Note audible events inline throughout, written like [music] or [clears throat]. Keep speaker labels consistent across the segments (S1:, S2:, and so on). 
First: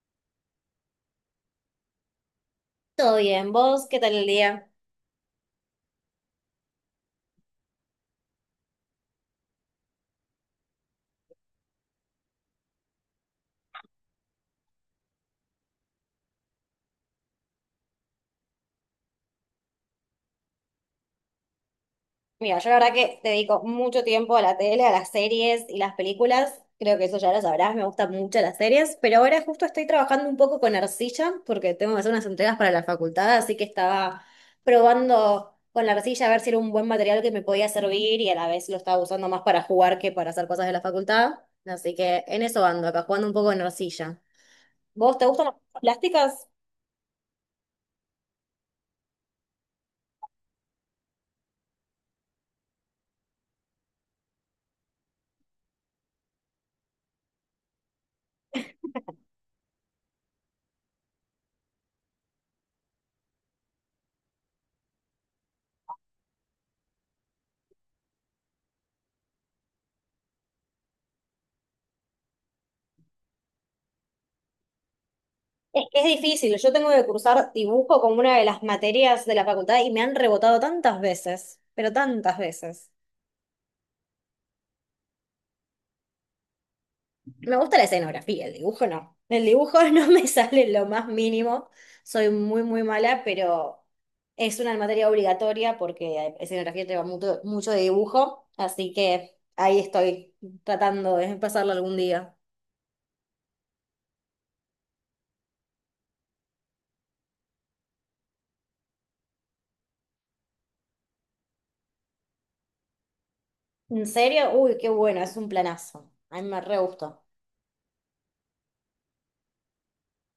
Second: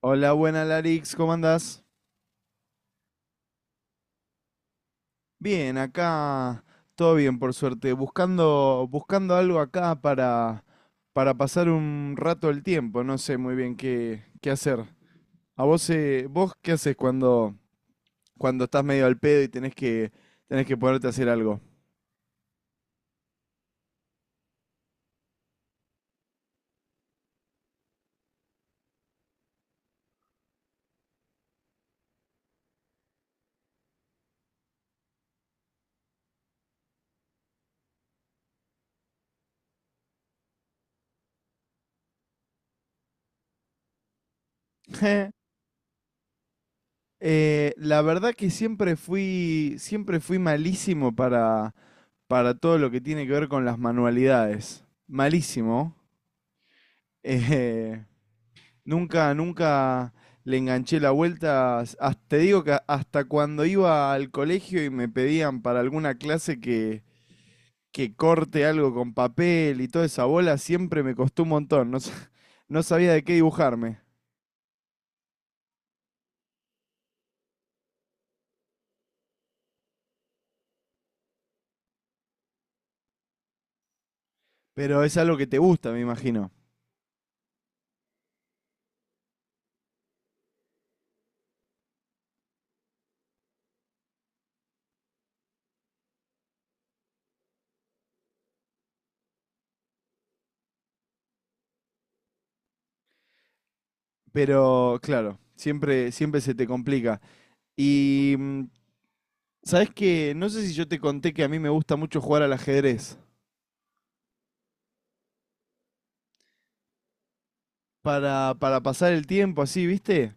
S1: Hola, buena Larix, ¿cómo andás?
S2: Todo bien, ¿vos qué tal el día?
S1: Bien, acá todo bien, por suerte. Buscando, buscando algo acá para pasar un rato el tiempo. No sé muy bien qué hacer. ¿A vos, vos qué haces cuando estás medio al pedo y tenés que ponerte a hacer algo?
S2: Mira, yo la verdad que dedico mucho tiempo a la tele, a las series y las películas. Creo que eso ya lo sabrás, me gustan mucho las series, pero ahora justo estoy trabajando un poco con arcilla porque tengo que hacer unas entregas para la facultad, así que estaba probando con la arcilla a ver si era un buen material que me podía servir y a la vez lo estaba usando más para jugar que para hacer cosas de la facultad. Así que en eso ando acá, jugando un poco con arcilla. ¿Vos te
S1: [laughs]
S2: gustan las plásticas?
S1: La verdad que siempre fui malísimo para todo lo que tiene que ver con las manualidades. Malísimo. [laughs] Eh, Nunca le enganché la vuelta. Te digo que hasta cuando iba al colegio y me pedían para alguna clase que corte algo con papel y toda esa bola, siempre me costó un montón. No, [laughs] no sabía de qué dibujarme.
S2: Es que es difícil. Yo tengo que cursar dibujo como una de las materias de la facultad y me han rebotado tantas veces, pero tantas veces.
S1: Pero es algo que te gusta, me imagino.
S2: Me gusta la escenografía, el dibujo no. El dibujo [laughs] no me sale lo más mínimo. Soy muy, muy mala, pero es una materia obligatoria porque escenografía lleva mucho, mucho de dibujo, así que ahí estoy tratando de pasarlo algún día.
S1: Pero claro, siempre se te complica. Y mm, sabes que no sé si yo te conté que a mí me gusta mucho jugar al ajedrez.
S2: ¿En serio? Uy, qué bueno, es un planazo. A mí me re gustó.
S1: Para pasar el tiempo así, ¿viste?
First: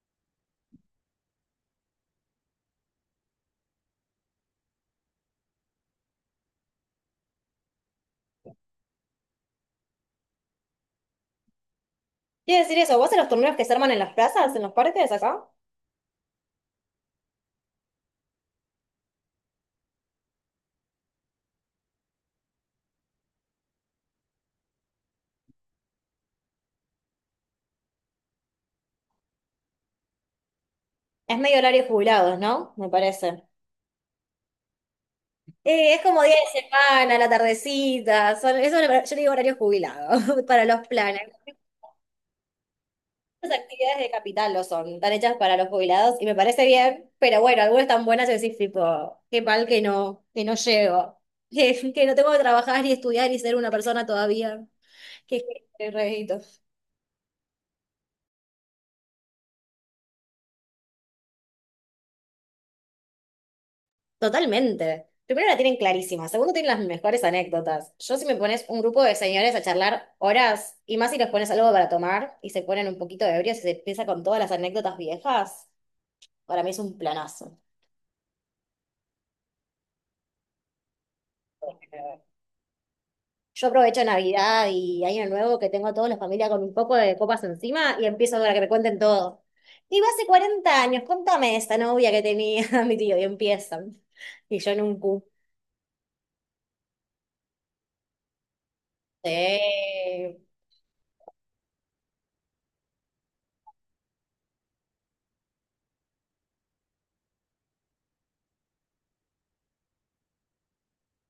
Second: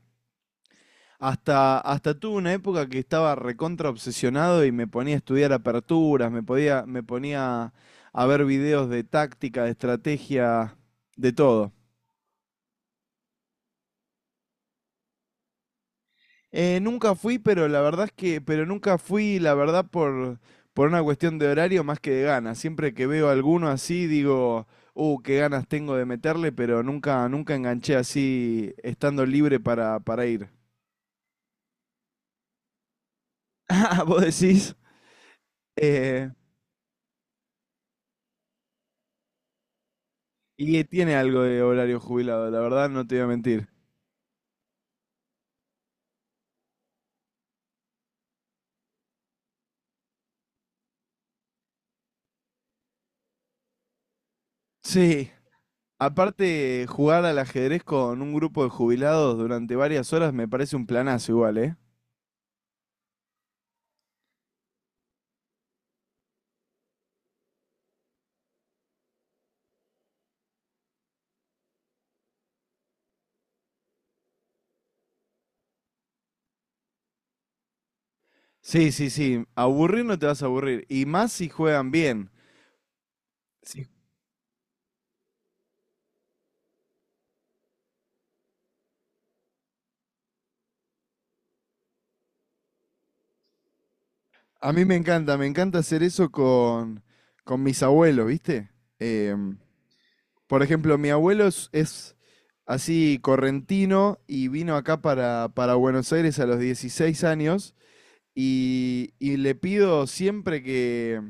S1: Hasta tuve una época que estaba recontra obsesionado y me ponía a estudiar aperturas, me ponía a ver videos de táctica, de estrategia, de todo.
S2: Quiero decir eso, ¿vos en los torneos que se arman en las plazas, en los parques acá?
S1: Nunca fui, pero la verdad es que, pero nunca fui, la verdad, por una cuestión de horario más que de ganas. Siempre que veo alguno así, digo, qué ganas tengo de meterle, pero nunca, nunca enganché así, estando libre para ir. [laughs]
S2: Es medio horario jubilados, ¿no? Me parece.
S1: Ah, vos decís.
S2: Es como
S1: Eh,
S2: día de semana, la tardecita. Yo le digo horario jubilado [laughs] para
S1: Y
S2: los
S1: tiene
S2: planes.
S1: algo de horario jubilado, la verdad, no te voy a
S2: Muchas
S1: mentir.
S2: actividades de capital lo son, están hechas para los jubilados y me parece bien, pero bueno, algunas tan buenas que decís tipo, qué mal que no llego, [laughs] que no tengo que trabajar ni estudiar ni ser una persona todavía.
S1: Sí.
S2: Qué, qué, qué
S1: Aparte, jugar al ajedrez con un grupo de jubilados durante varias horas me parece un planazo igual, ¿eh?
S2: Totalmente. Primero la tienen clarísima, segundo tienen las mejores anécdotas. Yo si me pones un grupo de señores a charlar horas y más si les pones algo para tomar y se ponen un poquito ebrios y se empieza con todas las anécdotas viejas, para mí es un planazo.
S1: Sí, sí, sí. Aburrir no te vas a aburrir. Y más si juegan bien.
S2: Yo
S1: Sí.
S2: aprovecho Navidad y Año Nuevo que tengo a toda la familia con un poco de copas encima y empiezo a que me cuenten todo. Digo, hace 40 años, contame esta novia que tenía [laughs] mi tío y empiezan. Y yo
S1: A
S2: en
S1: mí
S2: un cu.
S1: me encanta hacer eso con mis abuelos, ¿viste? Em,
S2: Sí.
S1: por ejemplo, mi abuelo es así correntino y vino acá para Buenos Aires a los 16 años y le pido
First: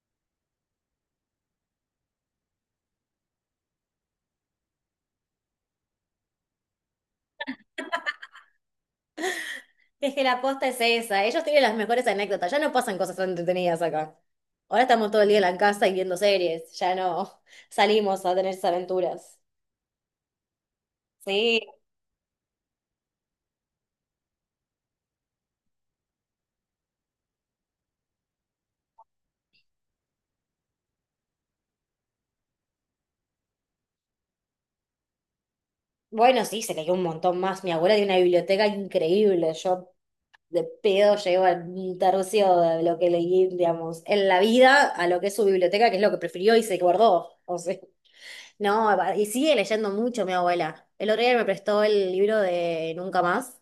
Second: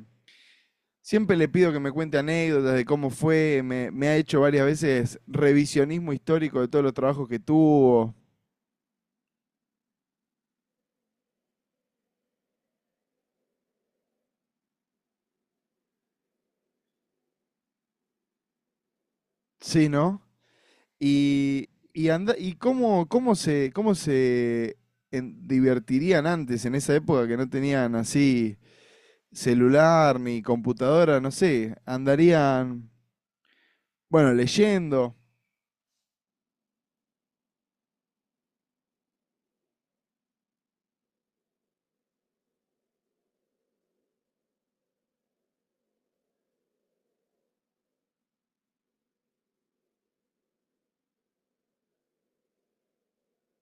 S1: siempre le pido que me cuente anécdotas de cómo fue, me ha hecho varias veces revisionismo histórico de todos los trabajos que tuvo,
S2: Es que la posta es esa. Ellos tienen las mejores anécdotas. Ya no pasan cosas tan entretenidas acá. Ahora estamos todo el día en la casa y viendo series. Ya no [laughs] salimos a tener esas aventuras.
S1: sí, ¿no?
S2: Sí.
S1: Anda, y cómo se divertirían antes, en esa época que no tenían así celular ni computadora, no sé, andarían, bueno, leyendo.
S2: Bueno, sí, se cayó un montón más. Mi abuela tiene una biblioteca increíble. Yo de pedo llego a un tercio de lo que leí, digamos, en la vida a lo que es su biblioteca, que es lo que prefirió y se guardó. O sea, [laughs] no, y sigue leyendo mucho mi abuela. El otro día me prestó el libro de Nunca Más.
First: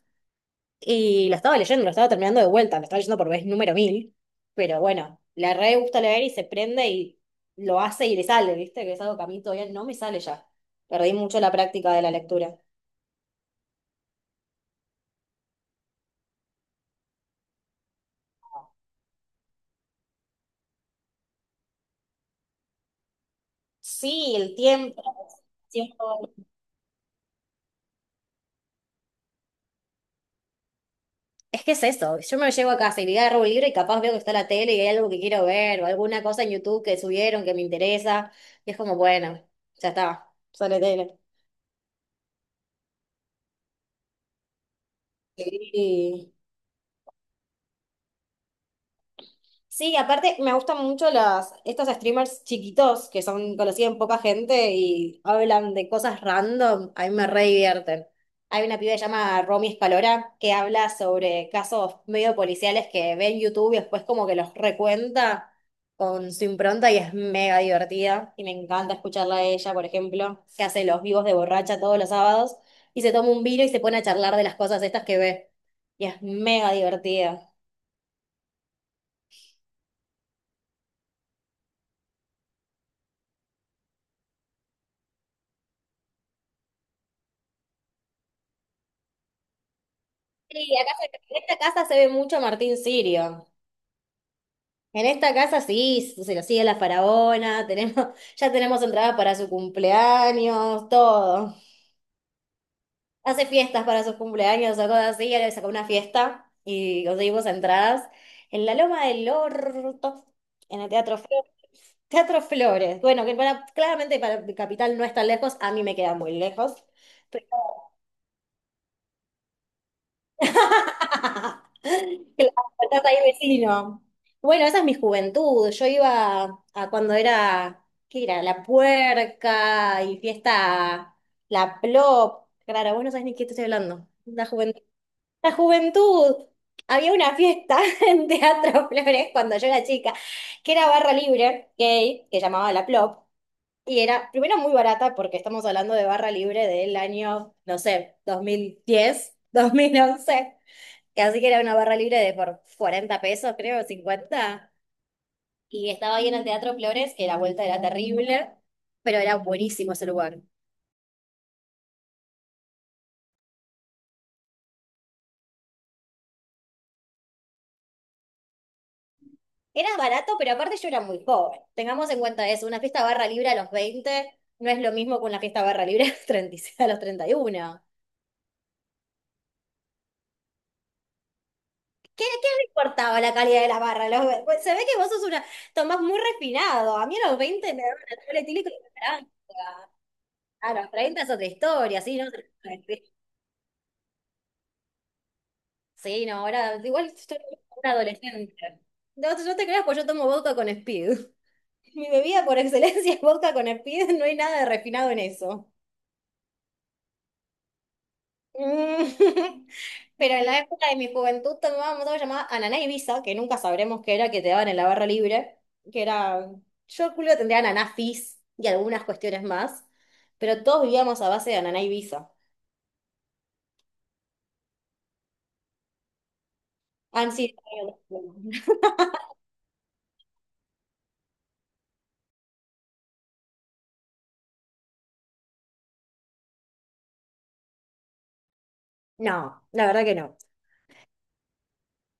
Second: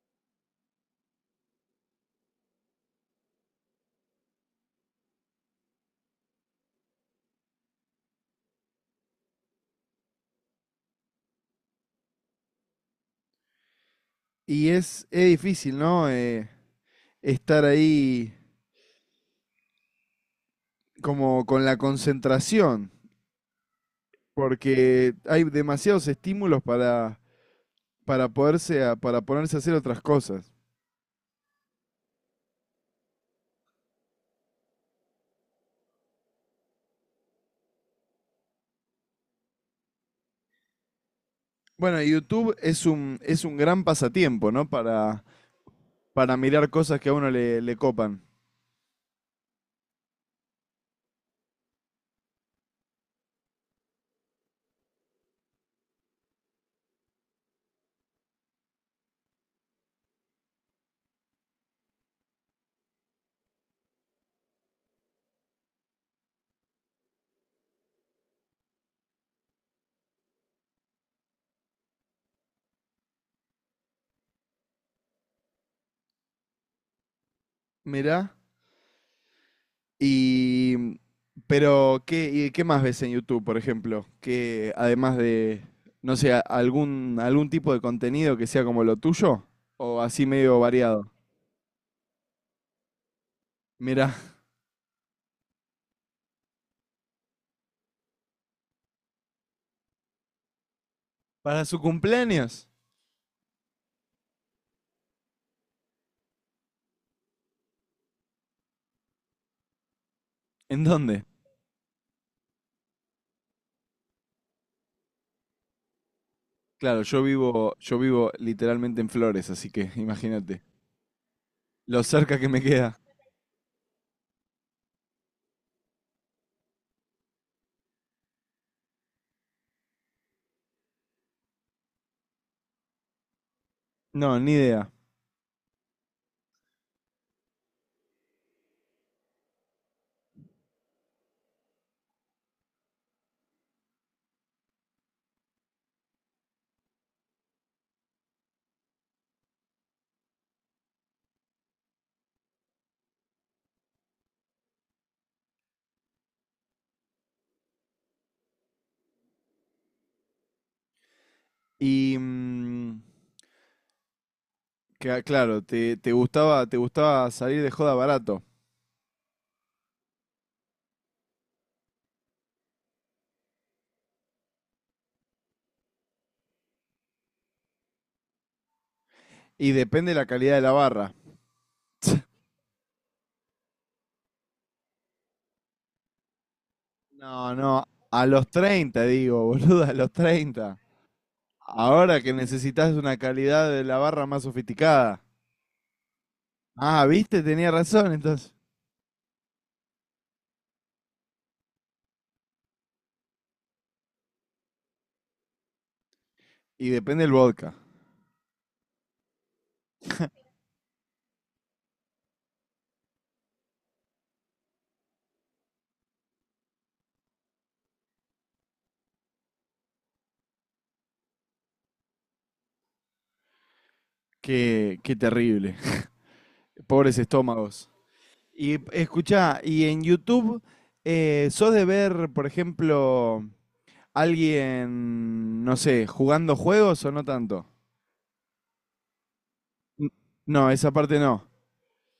S2: Y lo estaba leyendo, lo estaba terminando de vuelta, lo estaba leyendo por vez número mil, pero bueno, la re gusta leer y se prende y lo hace y le sale, ¿viste? Que es algo que a mí todavía no me sale ya. Perdí mucho la práctica de la lectura.
S1: Y es difícil, ¿no? Estar ahí como con la concentración,
S2: Sí, el tiempo.
S1: porque hay
S2: El
S1: demasiados
S2: tiempo.
S1: estímulos para ponerse a hacer otras cosas.
S2: Es que es eso, yo me llevo a casa y le agarro un libro y capaz veo que está la tele y hay algo que quiero ver o alguna cosa en YouTube que subieron que me interesa y es como, bueno, ya está, sale tele.
S1: Bueno, y YouTube es un gran pasatiempo, ¿no?
S2: Sí.
S1: Para mirar cosas que a uno le copan.
S2: Sí, aparte me gustan mucho estos streamers chiquitos que son conocidos en poca gente y hablan de cosas random, a mí me re divierten. Hay una piba que se llama Romy Escalora que habla sobre casos medio policiales que ve en YouTube y después como que los recuenta con su impronta y es mega divertida y me encanta escucharla a ella, por ejemplo, que hace los vivos de borracha todos los sábados y se toma un vino y se pone a charlar de las cosas estas que ve y es mega divertida.
S1: Mirá. Y. Pero, ¿Y qué más ves en YouTube, por ejemplo? Que además de, no sé, algún tipo de contenido que sea como lo tuyo, o así medio
S2: Sí, acá
S1: variado.
S2: en esta casa se ve mucho Martín Sirio.
S1: Mirá, [laughs]
S2: En esta casa sí, se lo sigue la faraona, [laughs] ya tenemos entradas para su cumpleaños, todo.
S1: para su cumpleaños,
S2: Hace fiestas para sus cumpleaños, sacó así, ya le sacó una fiesta y conseguimos entradas en la Loma del Orto, en
S1: ¿en
S2: el Teatro
S1: dónde?
S2: Flores. Teatro Flores, bueno, que claramente para Capital no es tan lejos, a mí me queda muy lejos.
S1: Claro, yo vivo literalmente en Flores, así que [laughs] imagínate
S2: [laughs]
S1: lo cerca que
S2: Claro,
S1: me queda.
S2: estás ahí vecino. Bueno, esa es mi juventud. Yo iba a cuando era, ¿qué era? La Puerca y fiesta, la Plop. Claro, vos no sabés ni qué te estoy hablando.
S1: No,
S2: La
S1: ni
S2: juventud.
S1: idea.
S2: La juventud. Había una fiesta [laughs] en Teatro Flores cuando yo era chica, que era barra libre, gay, que llamaba la Plop. Y era, primero, muy barata, porque estamos hablando de barra libre del año, no sé, dos mil diez 2011. Así que era una barra libre de por 40 pesos, creo, 50. Y estaba ahí en el Teatro Flores, que la vuelta era terrible, pero era buenísimo ese lugar.
S1: Y mm, claro, te gustaba salir de joda barato.
S2: Era barato, pero aparte yo era muy joven. Tengamos en cuenta eso, una fiesta barra libre a los 20 no es lo mismo que una fiesta barra libre a los 36, a los 31.
S1: Y depende de la calidad de la barra.
S2: ¿Qué le importaba la calidad de la barra? Pues se ve que vos sos tomás muy refinado. A mí a los
S1: No,
S2: 20 me
S1: no,
S2: daban una
S1: a
S2: tabla
S1: los
S2: etílico y una
S1: 30, digo, [laughs] boludo,
S2: naranja.
S1: a los
S2: A
S1: 30.
S2: los 30 es otra historia, sí,
S1: Ahora
S2: no,
S1: que necesitas una calidad de la barra más sofisticada.
S2: sí, no, ahora
S1: Ah,
S2: igual estoy
S1: viste, tenía
S2: una
S1: razón entonces.
S2: adolescente. No, no te creas, pues yo tomo vodka con Speed. [laughs] Mi bebida por excelencia es vodka con Speed, no hay nada de refinado en eso.
S1: Y depende del vodka.
S2: Mm. [laughs] Pero en la época de mi juventud tomábamos algo llamado ananá Ibiza, que nunca sabremos qué era, que te daban en la barra libre, que era, yo culo tendría ananá fizz y algunas cuestiones más, pero todos vivíamos a base de ananá Ibiza.
S1: Qué terrible. [laughs] Pobres
S2: Han sido...
S1: estómagos. Y
S2: [laughs]
S1: escucha, y en YouTube, ¿sos de ver, por ejemplo, alguien, no sé, jugando juegos o no tanto?
S2: No, la verdad
S1: N-
S2: que no.
S1: No, esa parte no.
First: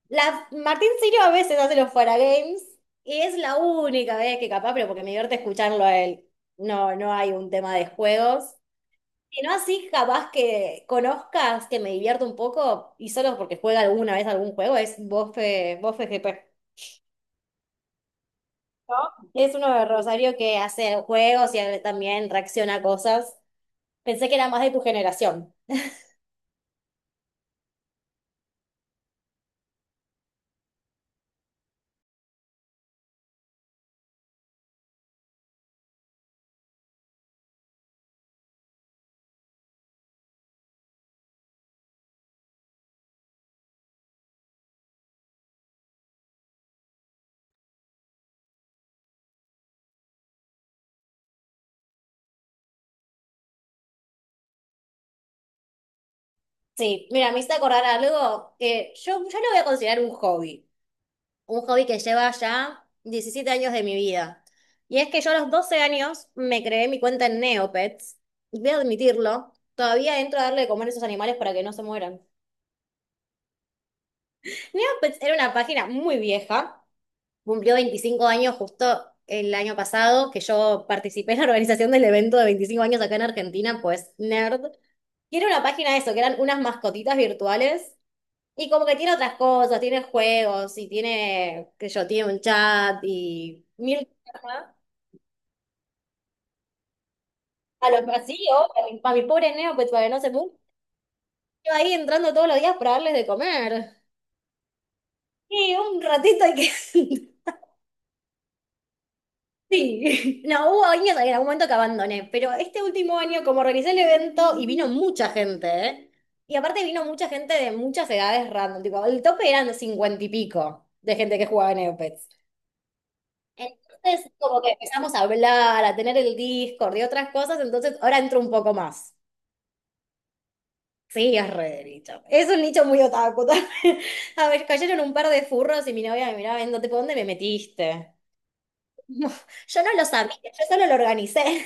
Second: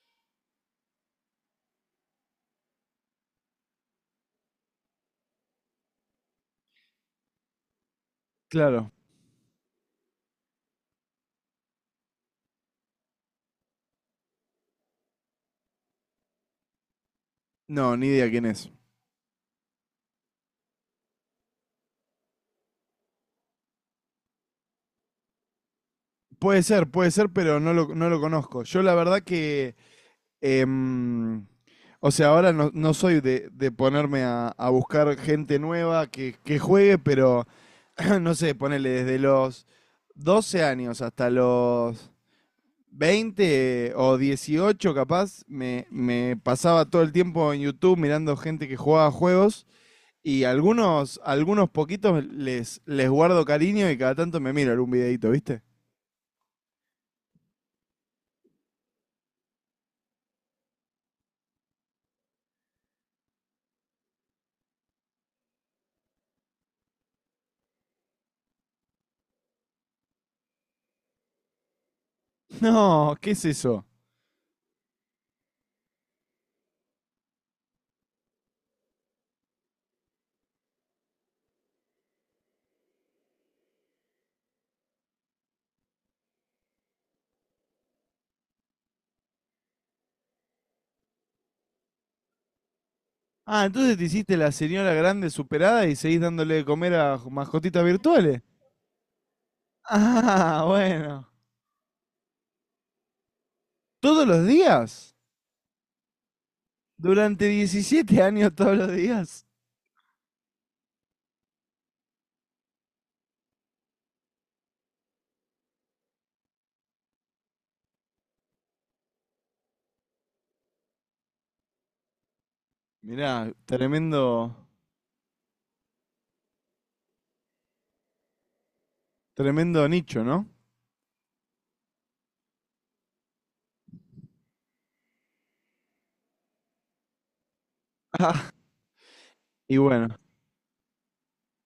S2: La Martín Sirio a veces hace los Fuera Games y es la única vez que capaz, pero porque me divierte escucharlo a él. No, no hay un tema de juegos.
S1: Claro.
S2: Y no así capaz que conozcas, que me divierto un poco y solo porque juega alguna vez algún juego, es Bofe GP.
S1: No, ni idea quién es.
S2: Es uno de Rosario que hace juegos y él también reacciona a cosas. Pensé que era más de tu generación.
S1: Puede ser, pero no lo conozco. Yo la verdad que, em, o sea, ahora no, no soy de ponerme a buscar gente nueva que juegue, pero [clears throat] no sé, ponele desde los 12 años hasta los veinte o 18, capaz, me pasaba todo el tiempo en YouTube mirando gente que jugaba juegos y algunos poquitos les guardo cariño y cada tanto me miro algún videito, ¿viste?
S2: Sí, mira, me hice acordar algo que yo lo voy a considerar un hobby. Un hobby que lleva ya 17 años de mi vida. Y es que yo a los 12 años me creé mi cuenta en Neopets, y voy a admitirlo, todavía entro a darle de comer a esos animales para que no se mueran.
S1: No, ¿qué es eso?
S2: Neopets era una página muy vieja. Cumplió 25 años justo el año pasado, que yo participé en la organización del evento de 25 años acá en Argentina, pues nerd. Tiene una página de eso, que eran unas mascotitas virtuales. Y como que tiene otras cosas, tiene juegos y tiene, qué sé yo, tiene un chat
S1: Ah,
S2: y
S1: entonces te
S2: mil
S1: hiciste la
S2: cosas.
S1: señora grande superada y seguís dándole de comer a mascotitas
S2: A los
S1: virtuales. [laughs]
S2: vacíos, a mi pobre neo, pues para que no se muera.
S1: Ah, bueno.
S2: Yo ahí entrando todos los días para darles de comer.
S1: ¿Todos los días?
S2: Y un ratito hay que... [laughs]
S1: Durante 17 años todos los días.
S2: Sí, [laughs] no, hubo años en algún momento que abandoné, pero este último año como organizé el evento y vino mucha gente, ¿eh? Y aparte vino mucha gente de muchas edades random, tipo, el tope eran los 50 y pico de gente que jugaba en Neopets.
S1: Mirá,
S2: Entonces,
S1: tremendo,
S2: como que empezamos a hablar, a tener el Discord y otras cosas, entonces ahora entro un poco más.
S1: tremendo nicho, ¿no?
S2: Sí, es re de nicho. Es un nicho muy otaku también. [laughs] A ver, cayeron un par de furros y mi novia me miraba viendo, tipo, ¿dónde me metiste? [laughs]
S1: Y
S2: Yo no lo
S1: bueno,
S2: sabía, yo solo lo organicé.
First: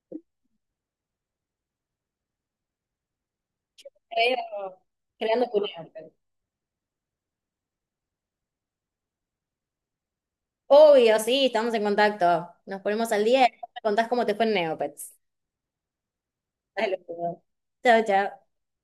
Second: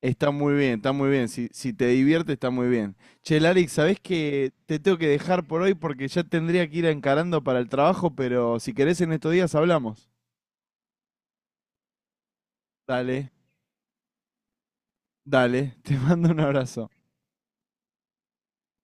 S1: está muy bien, está muy bien. Si te divierte, está muy bien. Che, Larix, ¿sabés que
S2: Creo,
S1: te tengo que dejar
S2: Creando tu
S1: por hoy porque
S2: Neopets.
S1: ya tendría que ir encarando para el trabajo, pero si querés en estos días hablamos?
S2: Obvio, sí, estamos en contacto. Nos ponemos al
S1: Dale,
S2: día y me contás cómo te fue en Neopets.
S1: dale, [laughs] te mando un abrazo.
S2: Dale, pues. Chao, chao.